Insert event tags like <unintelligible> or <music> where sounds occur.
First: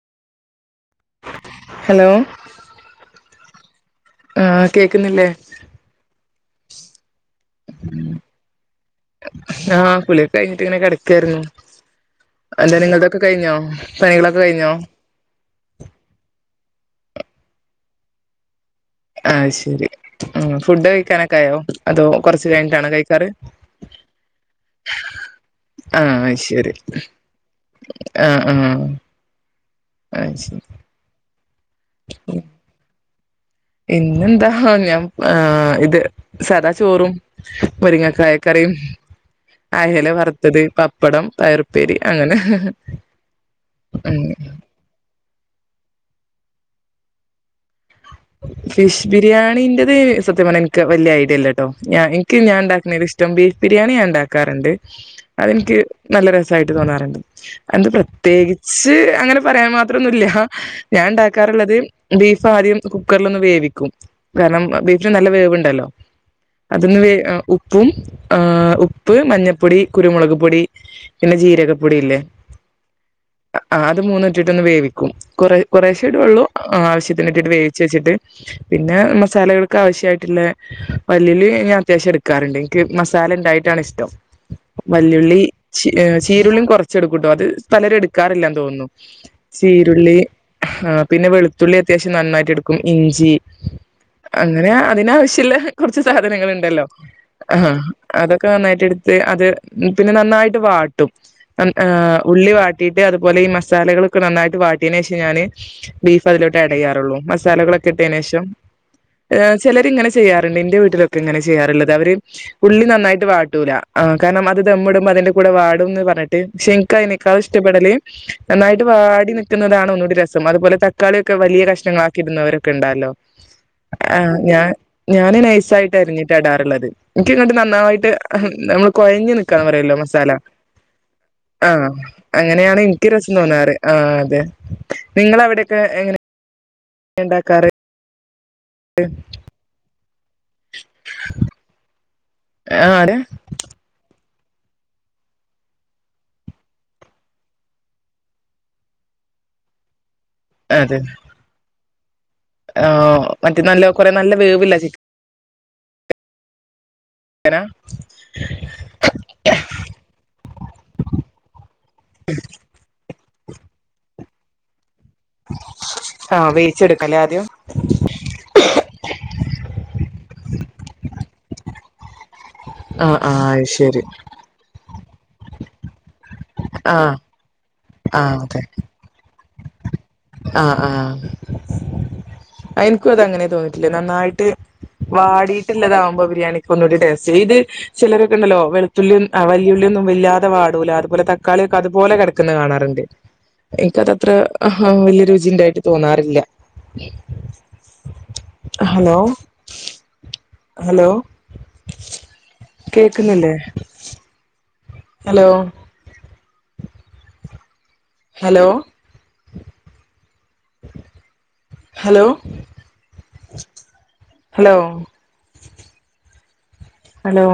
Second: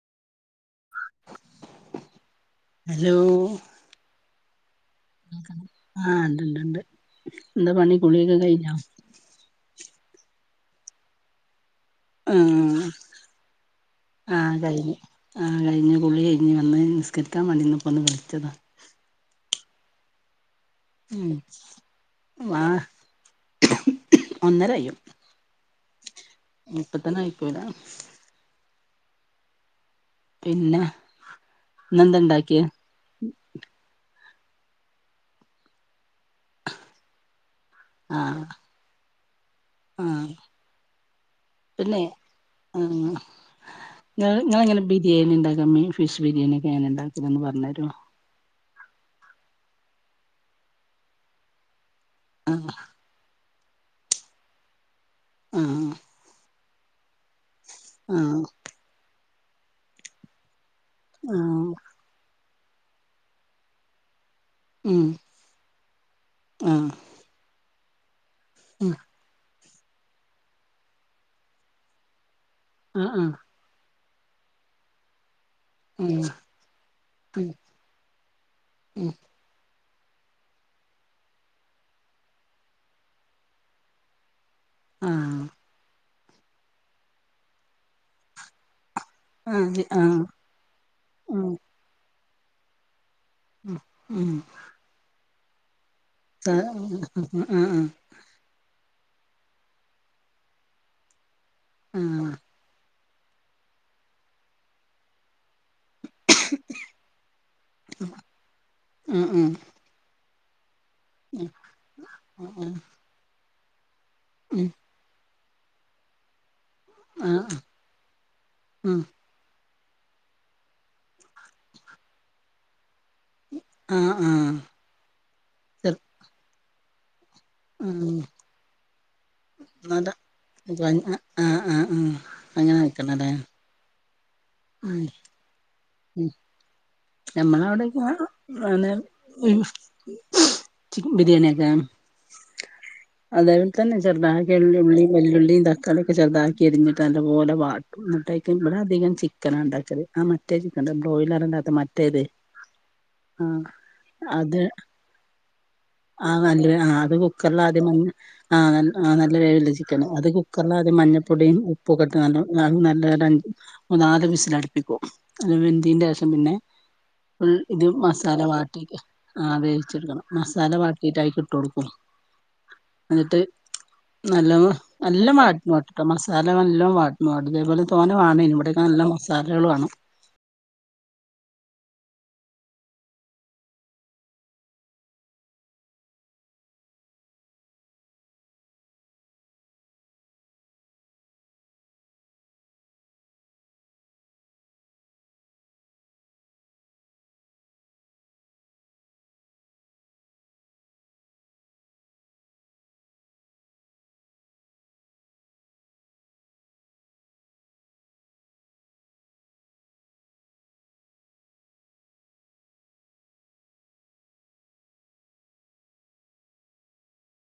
hello hello ആഹ് കേക്കുന്നില്ലേ ആഹ് ഇണ്ട്ണ്ട് ണ്ട് എന്താ പണി കുളിയൊക്കെ കഴിഞ്ഞോ ആഹ് കുളിയൊക്കെ കഴിഞ്ഞിട്ട് ഇങ്ങനെ കെടക്കായിരുന്നു ആഹ് പണികളൊക്കെ ആഹ് കഴിഞ്ഞോ കഴിഞ്ഞ് ആഹ് കഴിഞ്ഞ് കുളി കഴിഞ്ഞു വന്ന് നിസ്കരിക്കാൻ വണ്ടിനിന്നപ്പോ ഒന്ന് വിളിച്ചതാ ആഹ് ശരി ഉം ഫുഡ് ഉം കഴിക്കാനൊക്കെ ആയോ അതോ കുറച്ച് വാ കഴിഞ്ഞിട്ടണോ കഴിക്കാറ് ഒന്നര കയ്യും ആഹ് ശരി ഇപ്പ തന്നെ ആയിക്കൂല ആഹ് ആഹ് അത് ശരി പിന്നെ ഇന്നെന്താണ്ടാക്കിയെ ഉം പിന്നെന്താ ഞാൻ ഇത് സദാ ചോറും ആഹ് മുരിങ്ങക്കായക്കറിയും അയല ആഹ് വറുത്തത് പപ്പടം പയർപ്പേരി പിന്നെ അങ്ങനെ ആഹ് ഉം മ്മി ഫിഷ് ബിരിയാണിൊക്കെങ്ങനെ പറഞ്ഞ് തരൊ ഫിഷ് ബിരിയാണിൻ്റെത് സത്യം പറഞ്ഞ ഇൻക്ക് വല്യ ഐഡിയല്ല്യട്ടോ ഞാ എനിക്കും ഞാൻ ഇണ്ടാക്ക്ണേല് ഇഷ്ടം ബീ ബിരിയാണി ഇണ്ടാക്കാറ്ണ്ട് അതെനിക്ക് ആഹ് നല്ല രസ ആയിട്ട് തോന്നാറുണ്ട് എന്ത് ആഹ് പ്രത്യേകിച്ച് അങ്ങനെ പറയാൻ മാത്രൊന്നുല്ല ഞാൻ ആഹ് ഉണ്ടാക്കാറുള്ളത് ബീഫ് ഫാദ്യം കുക്കറിൽ ഒന്ന് വേവിക്കും കാരണം ഉം ബീഫിന് നല്ല വേവുണ്ടല്ലോ ആഹ് അതൊന്ന് വേവ് ഉ പ്പും ആഹ് ഉം ഉപ്പ് മഞ്ഞ പ്പൊടി കുരുമുളക് പൊടി പിന്നെ ജീരകപ്പൊടി ഇല്ലേ ആഹ് ആഹ് ത് മൂന്നും ഇട്ടിട്ടൊന്ന് വേവിക്കും കൊറേ കൊറേഷേ ഉം ഇടൊള്ളൂ ഉം ആവശ്യത്തിനിട്ടിട്ട് വേ ച്ചെച്ചിട്ട് പിന്നെ ഉം മസാലകൾ ആവശ്യായിട്ടുള്ള വല്ലള്ളി ഞാൻ അത്യാവശ്യം എട്ക്കാറ്ണ്ട് എനിക്ക് മസാല ഇണ്ടായിട്ടാണ് ഇഷ്ടം ആഹ് വല്ലുള്ളി ചി ചീരുള്ളീം കൊറച്ച് എടുക്കും ട്ടൊ അത് പലരും എടുക്കാറില്ലന്ന് തോന്നുന്നു ആഹ് ചീരുള്ളി ആഹ് ആ പിന്നെ ഉം വെളുത്തുള്ളി അത്യാവശ്യം നന്നാ ക്കും ഇ ഞ്ചി ഉം അങ്ങനെ അതിനാവശ് ട്ടില്ല കൊറച്ച് സാധനങ്ങൾ ആ ആ ഇണ്ടല്ലോ ആ ആഹ് അതൊക്കെ നന്നായിട്ട് എട് അത് പിന്നെ നന്നായിട്ട് വാട്ടും ആ ആ ഉള്ളി വാട്ടി അതുപോലെഈ മസാലകളൊക്കെ നന്നായിട്ട് വാട്ടീനേഷം ഞാന് ബീഫ് അതിലോട്ട് ആഡയ്യാറുള്ളൂ മസാലകളൊക്കെ ഇട്ടീനേഷം ആ ഏ ചിലര്ങ്ങനെ ചെയ്യാറുണ്ടെന്റെ വീ ട്ടിലൊക്കെങ്ങനെ ചെയ്യാറുള്ളത് അവര് ഉള്ളി നന്നായിട്ട് വാ <unintelligible> ആഹ് കാരണം അത് നമ്മുടെ മതന്റെ കൂടെ വാടുംന്ന് പറഞ്ഞിട്ട് എനിക്ക് ആ അയ്‌നക്കാളും ഇഷ്ടപ്പെടല് നന്നായിട്ട് വാടി നിക്കുന്നതാണ് ഒന്നൂടി രസം അതുപലെ തക്കാളിയൊക്കെ വലിയ കഷ്ണങ്ങള കിടുന്നവരൊക്കെ ഉണ്ടല്ലോ ആ ഞാ ഞാന് ചെർ നൈസായിട്ടരിഞ്ഞിട്ട ഇടാറുള്ളത് എനിക്ക്ങ്ങട്ട് നന്നായിട്ട് ഉം കൊഴഞ് പറയല്ലോ നല്ല മസാല ആ അങ്ങനെ അങ്ങനെയാണ് എനിക്ക് നിക്കണല്ലേ രസം തോന്നാറ് ആ നിങ്ങളവിടെ എങ്ങനെ എമ്മന ഉണ്ടാക്കാറ് അവിടെക്ക അന്ന ചിക്കൻ ബിരിയാണി ഒക്കെ ആഹ് അതെ അതെപോലെ തന്നെ ചെറുതാ വെള്ളുള്ളിയും വല്ലുള്ളിയും തക്കാളിയൊക്കെ ചെറുതാക്കി അരിഞ്ഞിട്ട് നല്ലതു പോലെ വാട്ടും എന്നിട്ടേക്കും ഇവിടെ അധികം ചിക്കനാണ് ഉണ്ടാക്കിയത് ആ മറ്റേ ചിക്കണ്ട് ബ്രോയിലലർണ്ടാ മ തെ തെ ആഹ മറ്റ നല്ല കൊറെ നല്ല അത് വേവുള്ള ചിക്ക ആ നല്ല ആ അത് കുക്കറൽ ചിക്കനാ ആദ്യം ആ നല്ല രേവില്ല ചിക്കന് അത് കുക്കറില ആദ്യം മഞ്ഞൾപ്പൊടിയും ഉപ്പും ഒക്കെട്ട് നല്ല മൂന്നാല് വിസി ലടുപ്പിക്കും അ വെന്തിീന്റെ വശം ആഹ് പിന്നെ വേവിച്ചെടുക്കല്ലേ ആദ്യം ഫുൾ ഇത് മസാല വാട്ടി ആ വേവിച്ചെടുക്കണം നല്ല വാട്ടീട്ടതിലേക്ക് ഇട്ട കൊടുക്കും ആഹ് എന്നിട്ട് ആഹ് അത് ശരി നല്ല നല്ല വാട്ടുട്ടട്ടോ മസാല നെല്ലാം ആഹ് വാട്ടട്ട അതേപോലെ തോന്ന ആഹ് വണ ഇനിവിടക്കെ നല്ല മസാ സാലകൾ വേണം ആഹ ആഹ എനിക്കും അത അങ്ങനെ തോന്നിയിട്ടില്ല നന്നായിട്ട് വാടിട്ടുള്ളതാകുമ്പോ ബിരിയാണിക്ക് ഒന്നുകൂടി ടേസ്റ്റ് ചെയ ഇത് ചിലരൊക്കെണ്ടല്ലോ വെളുത്തുള്ളി വല്ിയുള്ളിയൊ ഒന്നും ഇല്ലാതെ വാടൂല അതുപോലെ തക്കാളിയൊക്കെ അതുപോലെ കിടക്കുന്നത് കാണാറുണ്ട് എനിക്കതത്ര ആ വലിയ രുചിണ്ടായിട്ട് തോന്നാറില്ല ഹലോ ഹലോ കേക്കുന്നില്ലേ hello hello hello hello hello